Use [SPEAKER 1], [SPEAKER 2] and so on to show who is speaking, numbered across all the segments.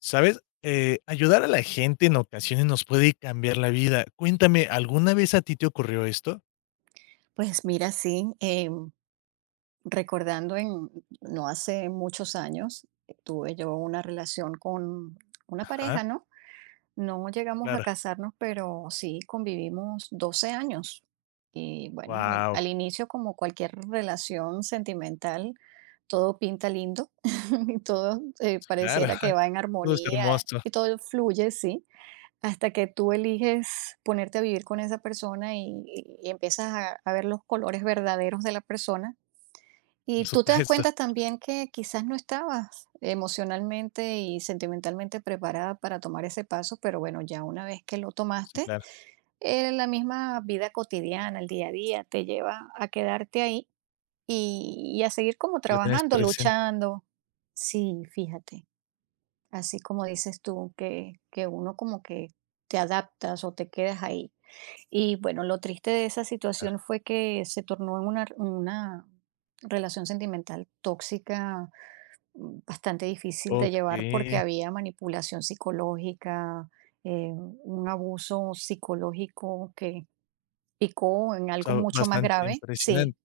[SPEAKER 1] ¿Sabes? Ayudar a la gente en ocasiones nos puede cambiar la vida. Cuéntame, ¿alguna vez a ti te ocurrió esto?
[SPEAKER 2] Pues mira, sí, recordando en no hace muchos años, tuve yo una relación con una
[SPEAKER 1] Ajá,
[SPEAKER 2] pareja, ¿no? No llegamos a
[SPEAKER 1] claro.
[SPEAKER 2] casarnos, pero sí convivimos 12 años. Y bueno,
[SPEAKER 1] Wow.
[SPEAKER 2] al inicio, como cualquier relación sentimental, todo pinta lindo y todo
[SPEAKER 1] Claro.
[SPEAKER 2] pareciera que va en
[SPEAKER 1] Todo es
[SPEAKER 2] armonía
[SPEAKER 1] hermoso,
[SPEAKER 2] y todo fluye, sí. Hasta que tú eliges ponerte a vivir con esa persona y empiezas a ver los colores verdaderos de la persona. Y
[SPEAKER 1] por
[SPEAKER 2] tú te das
[SPEAKER 1] supuesto.
[SPEAKER 2] cuenta también que quizás no estabas emocionalmente y sentimentalmente preparada para tomar ese paso, pero bueno, ya una vez que lo
[SPEAKER 1] Sí,
[SPEAKER 2] tomaste,
[SPEAKER 1] claro,
[SPEAKER 2] la misma vida cotidiana, el día a día, te lleva a quedarte ahí y a seguir como
[SPEAKER 1] que lo tienes
[SPEAKER 2] trabajando,
[SPEAKER 1] presente,
[SPEAKER 2] luchando. Sí, fíjate. Así como dices tú, que uno como que te adaptas o te quedas ahí. Y bueno, lo triste de esa
[SPEAKER 1] claro.
[SPEAKER 2] situación fue que se tornó en una relación sentimental tóxica, bastante difícil de llevar porque
[SPEAKER 1] Okey.
[SPEAKER 2] había manipulación psicológica, un abuso psicológico que picó en
[SPEAKER 1] O
[SPEAKER 2] algo
[SPEAKER 1] sea,
[SPEAKER 2] mucho más
[SPEAKER 1] bastante
[SPEAKER 2] grave. Sí,
[SPEAKER 1] impresionante.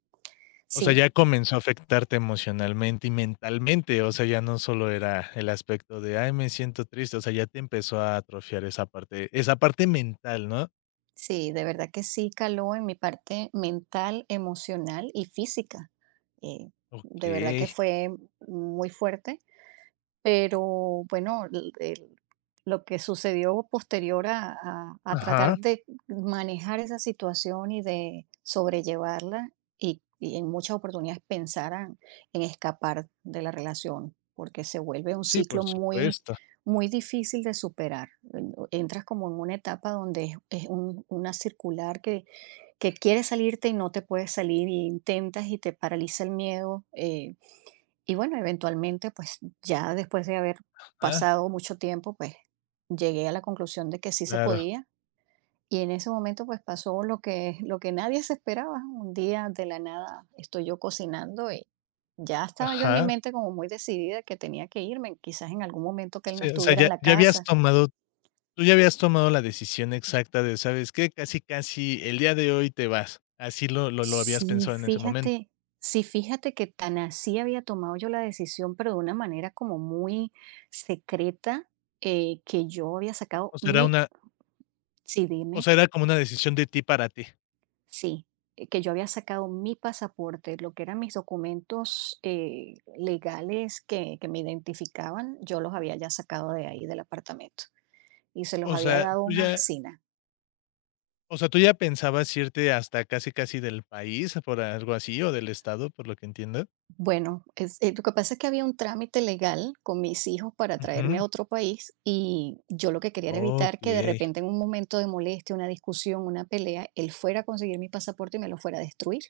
[SPEAKER 1] O sea,
[SPEAKER 2] sí.
[SPEAKER 1] ya comenzó a afectarte emocionalmente y mentalmente, o sea, ya no solo era el aspecto de: "Ay, me siento triste", o sea, ya te empezó a atrofiar esa parte mental, ¿no?
[SPEAKER 2] Sí, de verdad que sí caló en mi parte mental, emocional y física. Eh, de verdad que
[SPEAKER 1] Okey.
[SPEAKER 2] fue muy fuerte. Pero bueno, lo que sucedió posterior a
[SPEAKER 1] Ajá.
[SPEAKER 2] tratar de manejar esa situación y de sobrellevarla y en muchas oportunidades en escapar de la relación, porque se vuelve un
[SPEAKER 1] Sí, por
[SPEAKER 2] ciclo
[SPEAKER 1] supuesto.
[SPEAKER 2] muy difícil de superar. Entras como en una etapa donde es una circular que quieres salirte y no te puedes salir y intentas y te paraliza el miedo. Y bueno, eventualmente, pues ya después de haber
[SPEAKER 1] Ajá,
[SPEAKER 2] pasado mucho tiempo, pues llegué a la conclusión de que sí se
[SPEAKER 1] claro.
[SPEAKER 2] podía. Y en ese momento, pues pasó lo que nadie se esperaba. Un día de la nada estoy yo cocinando y ya estaba yo en mi
[SPEAKER 1] Ajá.
[SPEAKER 2] mente como muy decidida que tenía que irme, quizás en algún momento que él no
[SPEAKER 1] Sí, o sea,
[SPEAKER 2] estuviera
[SPEAKER 1] ya
[SPEAKER 2] en la
[SPEAKER 1] ya habías
[SPEAKER 2] casa.
[SPEAKER 1] tomado tú ya habías tomado la decisión exacta de, ¿sabes qué? Casi, casi el día de hoy te vas. ¿Así lo habías
[SPEAKER 2] Sí,
[SPEAKER 1] pensado en ese momento?
[SPEAKER 2] fíjate, sí, fíjate que tan así había tomado yo la decisión, pero de una manera como muy secreta, que yo había sacado
[SPEAKER 1] O sea, era
[SPEAKER 2] mi.
[SPEAKER 1] una
[SPEAKER 2] Sí,
[SPEAKER 1] o
[SPEAKER 2] dime.
[SPEAKER 1] sea, era como una decisión de ti para ti.
[SPEAKER 2] Sí, que yo había sacado mi pasaporte, lo que eran mis documentos, legales que me identificaban, yo los había ya sacado de ahí, del apartamento, y se los
[SPEAKER 1] O
[SPEAKER 2] había
[SPEAKER 1] sea,
[SPEAKER 2] dado a
[SPEAKER 1] tú
[SPEAKER 2] una
[SPEAKER 1] ya
[SPEAKER 2] vecina.
[SPEAKER 1] o sea, ¿tú ya pensabas irte hasta casi, casi del país, por algo así, o del estado, por lo que entiendo?
[SPEAKER 2] Bueno, lo que pasa es que había un trámite legal con mis hijos para traerme
[SPEAKER 1] Ujú.
[SPEAKER 2] a otro país y yo lo que quería era evitar que de
[SPEAKER 1] Okey.
[SPEAKER 2] repente en un momento de molestia, una discusión, una pelea, él fuera a conseguir mi pasaporte y me lo fuera a destruir,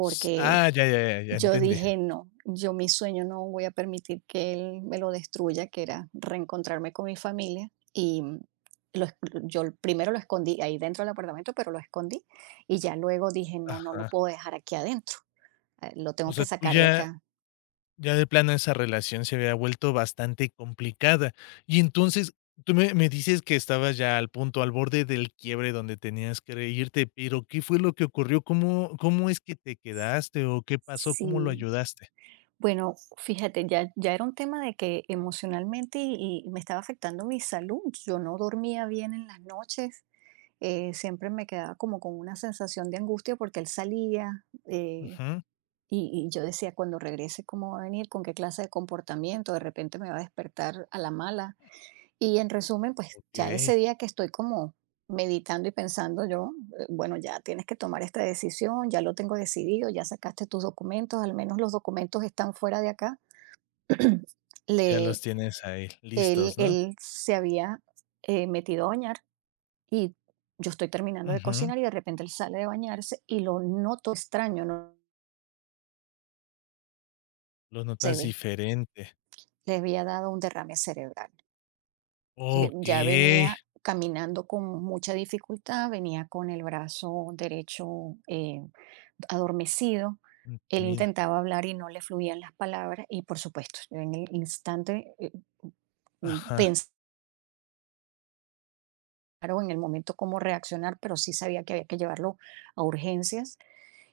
[SPEAKER 1] S Ah, ya, ya, ya, ya
[SPEAKER 2] yo
[SPEAKER 1] entendí.
[SPEAKER 2] dije: "No, yo mi sueño no voy a permitir que él me lo destruya", que era reencontrarme con mi familia, y, lo esc yo primero lo escondí ahí dentro del apartamento, pero lo escondí, y ya luego dije: "No, no lo
[SPEAKER 1] Ajá.
[SPEAKER 2] puedo dejar aquí adentro, lo
[SPEAKER 1] O
[SPEAKER 2] tengo que
[SPEAKER 1] sea, tú
[SPEAKER 2] sacar de
[SPEAKER 1] ya
[SPEAKER 2] acá".
[SPEAKER 1] Ya de plano esa relación se había vuelto bastante complicada. Y entonces, tú me dices que estabas ya al punto, al borde del quiebre donde tenías que irte, pero, ¿qué fue lo que ocurrió? ¿Cómo es que te quedaste o qué pasó? ¿Cómo lo
[SPEAKER 2] Sí,
[SPEAKER 1] ayudaste?
[SPEAKER 2] bueno, fíjate, ya era un tema de que emocionalmente y me estaba afectando mi salud, yo no dormía bien en las noches, siempre me quedaba como con una sensación de angustia porque él salía,
[SPEAKER 1] Ujú,
[SPEAKER 2] y yo decía, cuando regrese, ¿cómo va a venir? ¿Con qué clase de comportamiento? De repente me va a despertar a la mala. Y en resumen, pues ya ese
[SPEAKER 1] okey,
[SPEAKER 2] día que estoy como meditando y pensando yo, bueno, ya tienes que tomar esta decisión, ya lo tengo decidido, ya sacaste tus documentos, al menos los documentos están fuera de acá.
[SPEAKER 1] ya los
[SPEAKER 2] Le,
[SPEAKER 1] tienes ahí listos, ¿no?
[SPEAKER 2] él se había metido a bañar y yo estoy terminando de
[SPEAKER 1] Ujú,
[SPEAKER 2] cocinar y de repente él sale de bañarse y lo noto extraño, no
[SPEAKER 1] los
[SPEAKER 2] se
[SPEAKER 1] notas
[SPEAKER 2] ve.
[SPEAKER 1] diferente.
[SPEAKER 2] Le había dado un derrame cerebral. Ya
[SPEAKER 1] Okey,
[SPEAKER 2] venía caminando con mucha dificultad, venía con el brazo derecho, adormecido. Él
[SPEAKER 1] entendido.
[SPEAKER 2] intentaba hablar y no le fluían las palabras y por supuesto, yo en el instante
[SPEAKER 1] Ajá,
[SPEAKER 2] pensar o en el momento cómo reaccionar, pero sí sabía que había que llevarlo a urgencias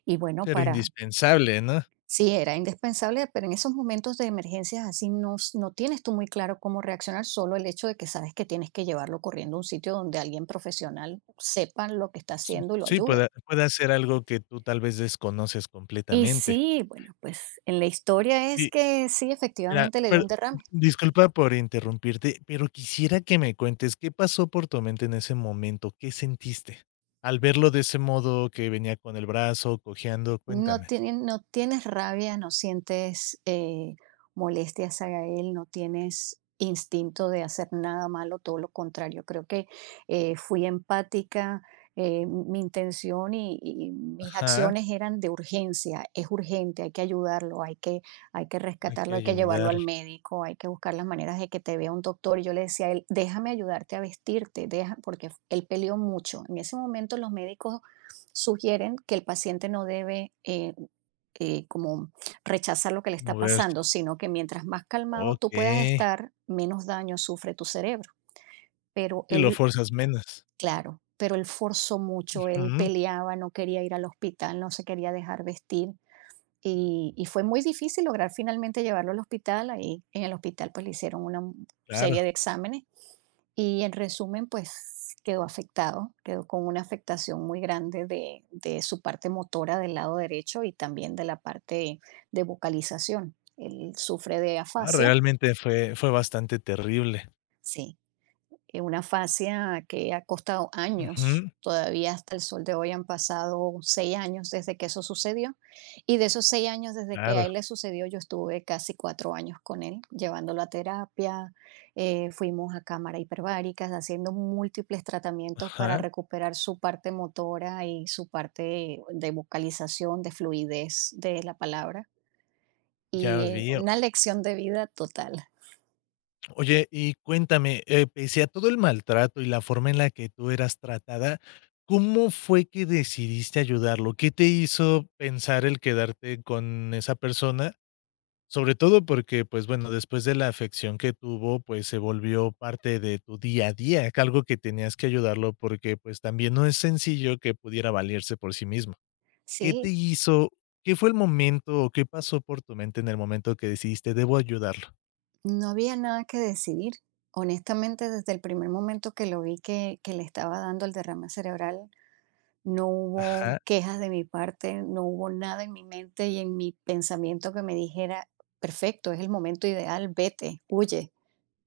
[SPEAKER 2] y bueno,
[SPEAKER 1] pero
[SPEAKER 2] para.
[SPEAKER 1] indispensable, ¿no?
[SPEAKER 2] Sí, era indispensable, pero en esos momentos de emergencias así no, no tienes tú muy claro cómo reaccionar, solo el hecho de que sabes que tienes que llevarlo corriendo a un sitio donde alguien profesional sepa lo que está
[SPEAKER 1] S
[SPEAKER 2] haciendo y lo
[SPEAKER 1] sí, puede
[SPEAKER 2] ayude.
[SPEAKER 1] puede ser algo que tú tal vez desconoces
[SPEAKER 2] Y
[SPEAKER 1] completamente.
[SPEAKER 2] sí, bueno, pues en la historia es
[SPEAKER 1] Y
[SPEAKER 2] que sí,
[SPEAKER 1] Mira,
[SPEAKER 2] efectivamente le dio
[SPEAKER 1] per
[SPEAKER 2] un derrame.
[SPEAKER 1] disculpa por interrumpirte, pero quisiera que me cuentes, ¿qué pasó por tu mente en ese momento? ¿Qué sentiste? Al verlo de ese modo que venía con el brazo cojeando,
[SPEAKER 2] No,
[SPEAKER 1] cuéntame.
[SPEAKER 2] no tienes rabia, no sientes, molestia hacia él, no tienes instinto de hacer nada malo, todo lo contrario. Creo que fui empática, mi intención y mis
[SPEAKER 1] Ajá,
[SPEAKER 2] acciones eran de urgencia, es urgente, hay que ayudarlo, hay que
[SPEAKER 1] hay que
[SPEAKER 2] rescatarlo, hay que llevarlo
[SPEAKER 1] ayudar,
[SPEAKER 2] al médico, hay que buscar las maneras de que te vea un doctor. Y yo le decía a él, déjame ayudarte a vestirte, deja, porque él peleó mucho. En ese momento los médicos sugieren que el paciente no debe, como rechazar lo que le está
[SPEAKER 1] moverse.
[SPEAKER 2] pasando, sino que mientras más calmado tú puedas
[SPEAKER 1] Okey,
[SPEAKER 2] estar, menos daño sufre tu cerebro. Pero
[SPEAKER 1] y lo
[SPEAKER 2] él,
[SPEAKER 1] fuerzas menos.
[SPEAKER 2] claro, pero él forzó mucho, él
[SPEAKER 1] Ujú,
[SPEAKER 2] peleaba, no quería ir al hospital, no se quería dejar vestir. Y fue muy difícil lograr finalmente llevarlo al hospital. Ahí en el hospital pues le hicieron una
[SPEAKER 1] claro.
[SPEAKER 2] serie de exámenes y en resumen, pues quedó afectado, quedó con una afectación muy grande de su parte motora del lado derecho y también de la parte de vocalización. Él sufre de
[SPEAKER 1] Ah,
[SPEAKER 2] afasia,
[SPEAKER 1] realmente fue bastante terrible.
[SPEAKER 2] sí, una fascia que ha costado años.
[SPEAKER 1] Ujú,
[SPEAKER 2] Todavía hasta el sol de hoy han pasado 6 años desde que eso sucedió. Y de esos 6 años desde que
[SPEAKER 1] claro.
[SPEAKER 2] a él le sucedió, yo estuve casi 4 años con él, llevándolo a terapia, fuimos a cámara hiperbáricas, haciendo múltiples tratamientos para
[SPEAKER 1] Ajá,
[SPEAKER 2] recuperar su parte motora y su parte de vocalización, de fluidez de la palabra. Y
[SPEAKER 1] ya veo.
[SPEAKER 2] una lección de vida total.
[SPEAKER 1] Oye, y cuéntame, pese a todo el maltrato y la forma en la que tú eras tratada, ¿cómo fue que decidiste ayudarlo? ¿Qué te hizo pensar el quedarte con esa persona? Sobre todo porque, pues bueno, después de la afección que tuvo, pues se volvió parte de tu día a día, que algo que tenías que ayudarlo porque pues también no es sencillo que pudiera valerse por sí mismo. ¿Qué te
[SPEAKER 2] Sí,
[SPEAKER 1] hizo? ¿Qué fue el momento o qué pasó por tu mente en el momento que decidiste, debo ayudarlo?
[SPEAKER 2] no había nada que decidir. Honestamente, desde el primer momento que lo vi que le estaba dando el derrame cerebral, no hubo
[SPEAKER 1] Ajá,
[SPEAKER 2] quejas de mi parte, no hubo nada en mi mente y en mi pensamiento que me dijera, perfecto, es el momento ideal, vete, huye,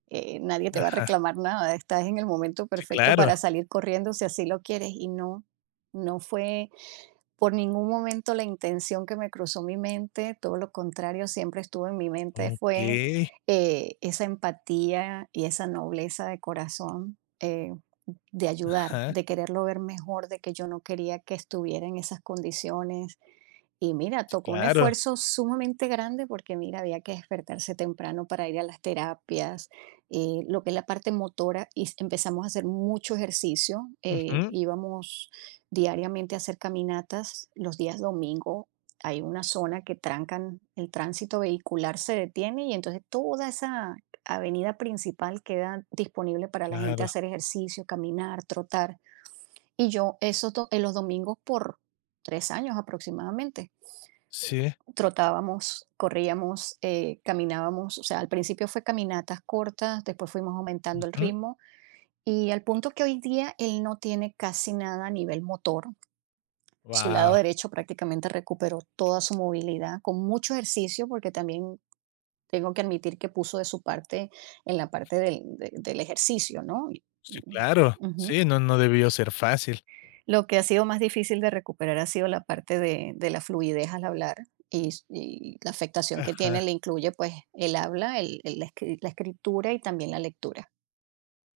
[SPEAKER 2] nadie te va a
[SPEAKER 1] ajá,
[SPEAKER 2] reclamar nada, estás en el momento
[SPEAKER 1] sí,
[SPEAKER 2] perfecto
[SPEAKER 1] claro.
[SPEAKER 2] para salir corriendo si así lo quieres y no, no fue por ningún momento la intención que me cruzó mi mente, todo lo contrario, siempre estuvo en mi mente, fue
[SPEAKER 1] Okey,
[SPEAKER 2] esa empatía y esa nobleza de corazón. De ayudar,
[SPEAKER 1] ajá,
[SPEAKER 2] de quererlo ver mejor, de que yo no quería que estuviera en esas condiciones, y mira,
[SPEAKER 1] sí,
[SPEAKER 2] tocó un
[SPEAKER 1] claro,
[SPEAKER 2] esfuerzo sumamente grande porque mira, había que despertarse temprano para ir a las terapias, lo que es la parte motora, empezamos a hacer mucho ejercicio,
[SPEAKER 1] ujú,
[SPEAKER 2] íbamos diariamente a hacer caminatas, los días domingo hay una zona que trancan, el tránsito vehicular se detiene y entonces toda esa avenida principal queda disponible para la gente
[SPEAKER 1] claro,
[SPEAKER 2] hacer ejercicio, caminar, trotar. Y yo eso en los domingos por 3 años aproximadamente
[SPEAKER 1] sí,
[SPEAKER 2] trotábamos, corríamos, caminábamos, o sea, al principio fue caminatas cortas, después fuimos aumentando el
[SPEAKER 1] ujú,
[SPEAKER 2] ritmo y al punto que hoy día él no tiene casi nada a nivel motor. Su lado
[SPEAKER 1] guau,
[SPEAKER 2] derecho prácticamente recuperó toda su movilidad con mucho ejercicio porque también tengo que admitir que puso de su parte en la parte del ejercicio, ¿no?
[SPEAKER 1] sí, claro,
[SPEAKER 2] Ujú.
[SPEAKER 1] sí, no, no debió ser fácil,
[SPEAKER 2] Lo que ha sido más difícil de recuperar ha sido la parte de la fluidez al hablar y la afectación que
[SPEAKER 1] ajá,
[SPEAKER 2] tiene le incluye, pues, el habla, el la escritura y también la lectura.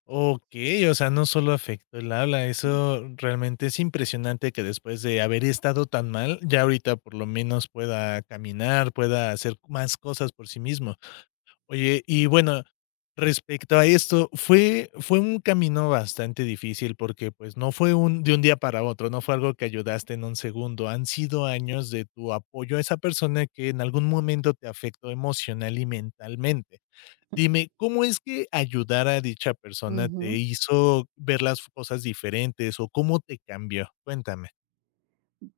[SPEAKER 1] okey, o sea, no solo afectó el habla,
[SPEAKER 2] Mm,
[SPEAKER 1] eso realmente es impresionante que después de haber estado tan mal, ya ahorita por lo menos pueda caminar, pueda hacer más cosas por sí mismo. Oye, y bueno, respecto a esto, fue un camino bastante difícil porque, pues, no fue un de un día para otro, no fue algo que ayudaste en un segundo, han sido años de tu apoyo a esa persona que en algún momento te afectó emocional y mentalmente. Dime, ¿cómo es que ayudar a dicha persona te
[SPEAKER 2] ujú.
[SPEAKER 1] hizo ver las cosas diferentes o cómo te cambió? Cuéntame.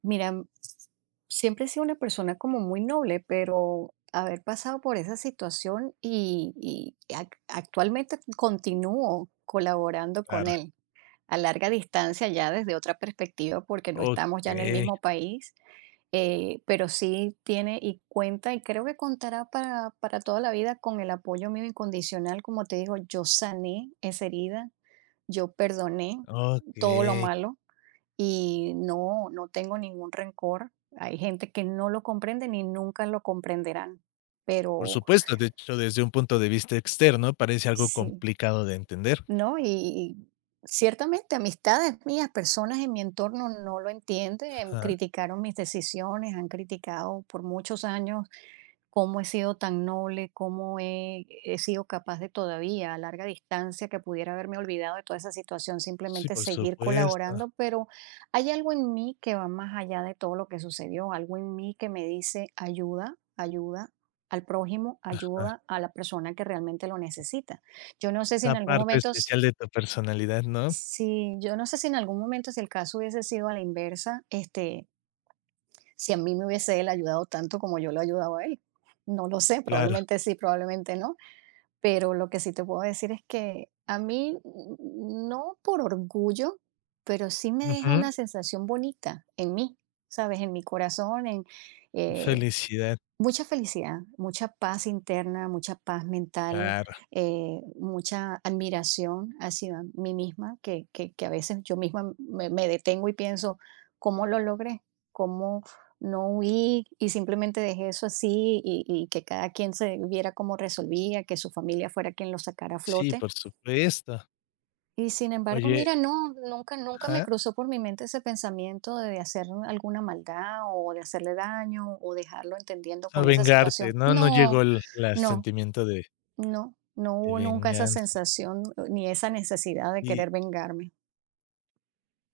[SPEAKER 2] Mira, siempre he sido una persona como muy noble, pero haber pasado por esa situación y ac actualmente continúo colaborando con
[SPEAKER 1] Claro.
[SPEAKER 2] él. A larga distancia ya desde otra perspectiva porque no estamos ya en el
[SPEAKER 1] Okey,
[SPEAKER 2] mismo país, pero sí tiene y cuenta y creo que contará para toda la vida con el apoyo mío incondicional. Como te digo, yo sané esa herida, yo perdoné todo lo
[SPEAKER 1] okey.
[SPEAKER 2] malo y no, no tengo ningún rencor. Hay gente que no lo comprende ni nunca lo comprenderán,
[SPEAKER 1] Por
[SPEAKER 2] pero
[SPEAKER 1] supuesto, de hecho, desde un punto de vista externo parece algo
[SPEAKER 2] sí,
[SPEAKER 1] complicado de entender.
[SPEAKER 2] ¿no? Y ciertamente amistades mías, personas en mi entorno no lo entienden,
[SPEAKER 1] Ajá.
[SPEAKER 2] criticaron mis decisiones, han criticado por muchos años cómo he sido tan noble, cómo he sido capaz de todavía a larga distancia que pudiera haberme olvidado de toda esa situación,
[SPEAKER 1] Sí,
[SPEAKER 2] simplemente
[SPEAKER 1] por
[SPEAKER 2] seguir
[SPEAKER 1] supuesto.
[SPEAKER 2] colaborando, pero hay algo en mí que va más allá de todo lo que sucedió, algo en mí que me dice ayuda, ayuda al prójimo,
[SPEAKER 1] Ajá.
[SPEAKER 2] ayuda a la persona que realmente lo necesita. Yo no sé si
[SPEAKER 1] Esa
[SPEAKER 2] en algún
[SPEAKER 1] parte
[SPEAKER 2] momento.
[SPEAKER 1] especial de tu personalidad, ¿no?
[SPEAKER 2] Sí, yo no sé si en algún momento, si el caso hubiese sido a la inversa, este, si a mí me hubiese él ayudado tanto como yo lo ayudaba a él. No lo sé,
[SPEAKER 1] Claro.
[SPEAKER 2] probablemente sí, probablemente no, pero lo que sí te puedo decir es que a mí, no por orgullo, pero sí me deja
[SPEAKER 1] Ujú.
[SPEAKER 2] una sensación bonita en mí, ¿sabes? En mi corazón, en, eh,
[SPEAKER 1] Felicidad.
[SPEAKER 2] mucha felicidad, mucha paz interna, mucha paz mental,
[SPEAKER 1] Claro.
[SPEAKER 2] mucha admiración hacia mí misma, que a veces yo misma me detengo y pienso, ¿cómo lo logré? ¿Cómo no huí y simplemente dejé eso así y que cada quien se viera cómo resolvía, que su familia fuera quien lo sacara a
[SPEAKER 1] Sí,
[SPEAKER 2] flote?
[SPEAKER 1] por supuesto.
[SPEAKER 2] Y sin embargo,
[SPEAKER 1] Oye,
[SPEAKER 2] mira, nunca, nunca me
[SPEAKER 1] ajá.
[SPEAKER 2] cruzó por mi mente ese pensamiento de hacer alguna maldad o de hacerle daño o dejarlo entendiendo
[SPEAKER 1] A
[SPEAKER 2] con esa
[SPEAKER 1] vengarte,
[SPEAKER 2] situación.
[SPEAKER 1] ¿no? No llegó
[SPEAKER 2] No,
[SPEAKER 1] el la
[SPEAKER 2] no,
[SPEAKER 1] sentimiento
[SPEAKER 2] no
[SPEAKER 1] de
[SPEAKER 2] hubo nunca esa
[SPEAKER 1] venganza.
[SPEAKER 2] sensación, ni esa necesidad de
[SPEAKER 1] Y
[SPEAKER 2] querer vengarme.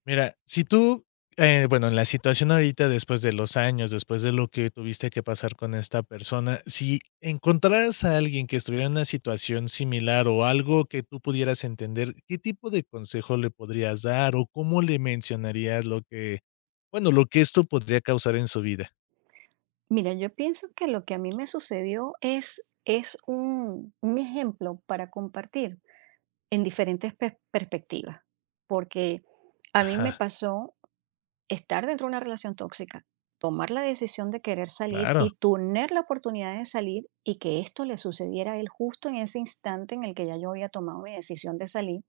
[SPEAKER 1] Mira, si tú, bueno, en la situación ahorita, después de los años, después de lo que tuviste que pasar con esta persona, si encontraras a alguien que estuviera en una situación similar o algo que tú pudieras entender, ¿qué tipo de consejo le podrías dar o cómo le mencionarías lo que, bueno, lo que esto podría causar en su vida?
[SPEAKER 2] Mira, yo pienso que lo que a mí me sucedió es un ejemplo para compartir en diferentes perspectivas, porque a mí me
[SPEAKER 1] Ajá,
[SPEAKER 2] pasó estar dentro de una relación tóxica, tomar la decisión de querer salir
[SPEAKER 1] claro,
[SPEAKER 2] y tener la oportunidad de salir y que esto le sucediera a él justo en ese instante en el que ya yo había tomado mi decisión de salir.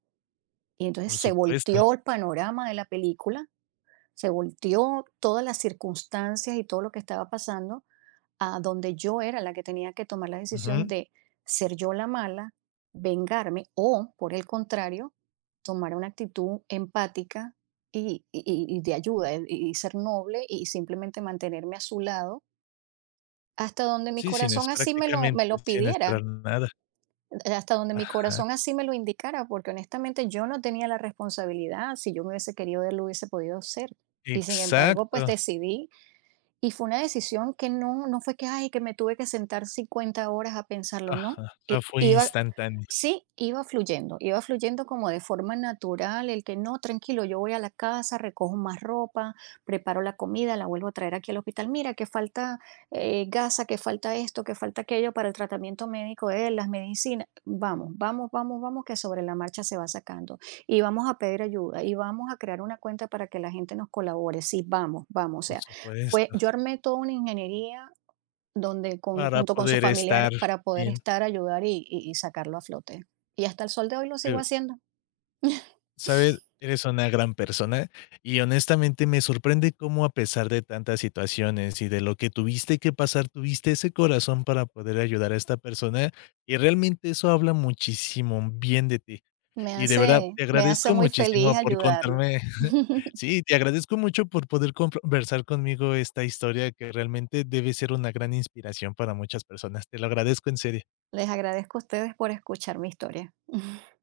[SPEAKER 2] Y entonces
[SPEAKER 1] por
[SPEAKER 2] se
[SPEAKER 1] supuesto.
[SPEAKER 2] volteó el panorama de la película, se volteó todas las circunstancias y todo lo que estaba pasando a donde yo era la que tenía que tomar la decisión
[SPEAKER 1] Ujú.
[SPEAKER 2] de ser yo la mala, vengarme o, por el contrario, tomar una actitud empática y de ayuda y ser noble y simplemente mantenerme a su lado hasta donde mi
[SPEAKER 1] Sí, sin es
[SPEAKER 2] corazón así me
[SPEAKER 1] prácticamente
[SPEAKER 2] me lo
[SPEAKER 1] sin esperar
[SPEAKER 2] pidiera,
[SPEAKER 1] nada.
[SPEAKER 2] hasta donde mi
[SPEAKER 1] Ajá,
[SPEAKER 2] corazón así me lo indicara, porque honestamente yo no tenía la responsabilidad, si yo me hubiese querido, él lo hubiese podido hacer. Y sin embargo, pues
[SPEAKER 1] exacto.
[SPEAKER 2] decidí y fue una decisión que no, no fue que, ay, que me tuve que sentar 50 horas a pensarlo, no.
[SPEAKER 1] Ajá, o sea,
[SPEAKER 2] I-
[SPEAKER 1] fue
[SPEAKER 2] iba,
[SPEAKER 1] instantáneo,
[SPEAKER 2] sí, iba fluyendo como de forma natural, el que no, tranquilo, yo voy a la casa, recojo más ropa, preparo la comida, la vuelvo a traer aquí al hospital. Mira, que falta, gasa, que falta esto, que falta aquello para el tratamiento médico de él, las medicinas. Vamos, vamos, vamos, vamos, que sobre la marcha se va sacando. Y vamos a pedir ayuda, y vamos a crear una cuenta para que la gente nos colabore. Sí, vamos, vamos. O
[SPEAKER 1] por
[SPEAKER 2] sea, fue
[SPEAKER 1] supuesto.
[SPEAKER 2] yo armé toda una ingeniería donde con
[SPEAKER 1] Para
[SPEAKER 2] junto con su
[SPEAKER 1] poder estar
[SPEAKER 2] familiar para poder
[SPEAKER 1] bien,
[SPEAKER 2] estar, ayudar y sacarlo a flote. Y hasta el sol de hoy lo sigo
[SPEAKER 1] eh,
[SPEAKER 2] haciendo.
[SPEAKER 1] ¿sabes? Eres una gran persona y honestamente me sorprende cómo a pesar de tantas situaciones y de lo que tuviste que pasar, tuviste ese corazón para poder ayudar a esta persona y realmente eso habla muchísimo bien de ti. Y de verdad, te
[SPEAKER 2] Me hace
[SPEAKER 1] agradezco
[SPEAKER 2] muy feliz
[SPEAKER 1] muchísimo por
[SPEAKER 2] ayudarlo.
[SPEAKER 1] contarme sí, te agradezco mucho por poder conversar conmigo esta historia que realmente debe ser una gran inspiración para muchas personas. Te lo agradezco en serio.
[SPEAKER 2] Les agradezco a ustedes por escuchar mi historia.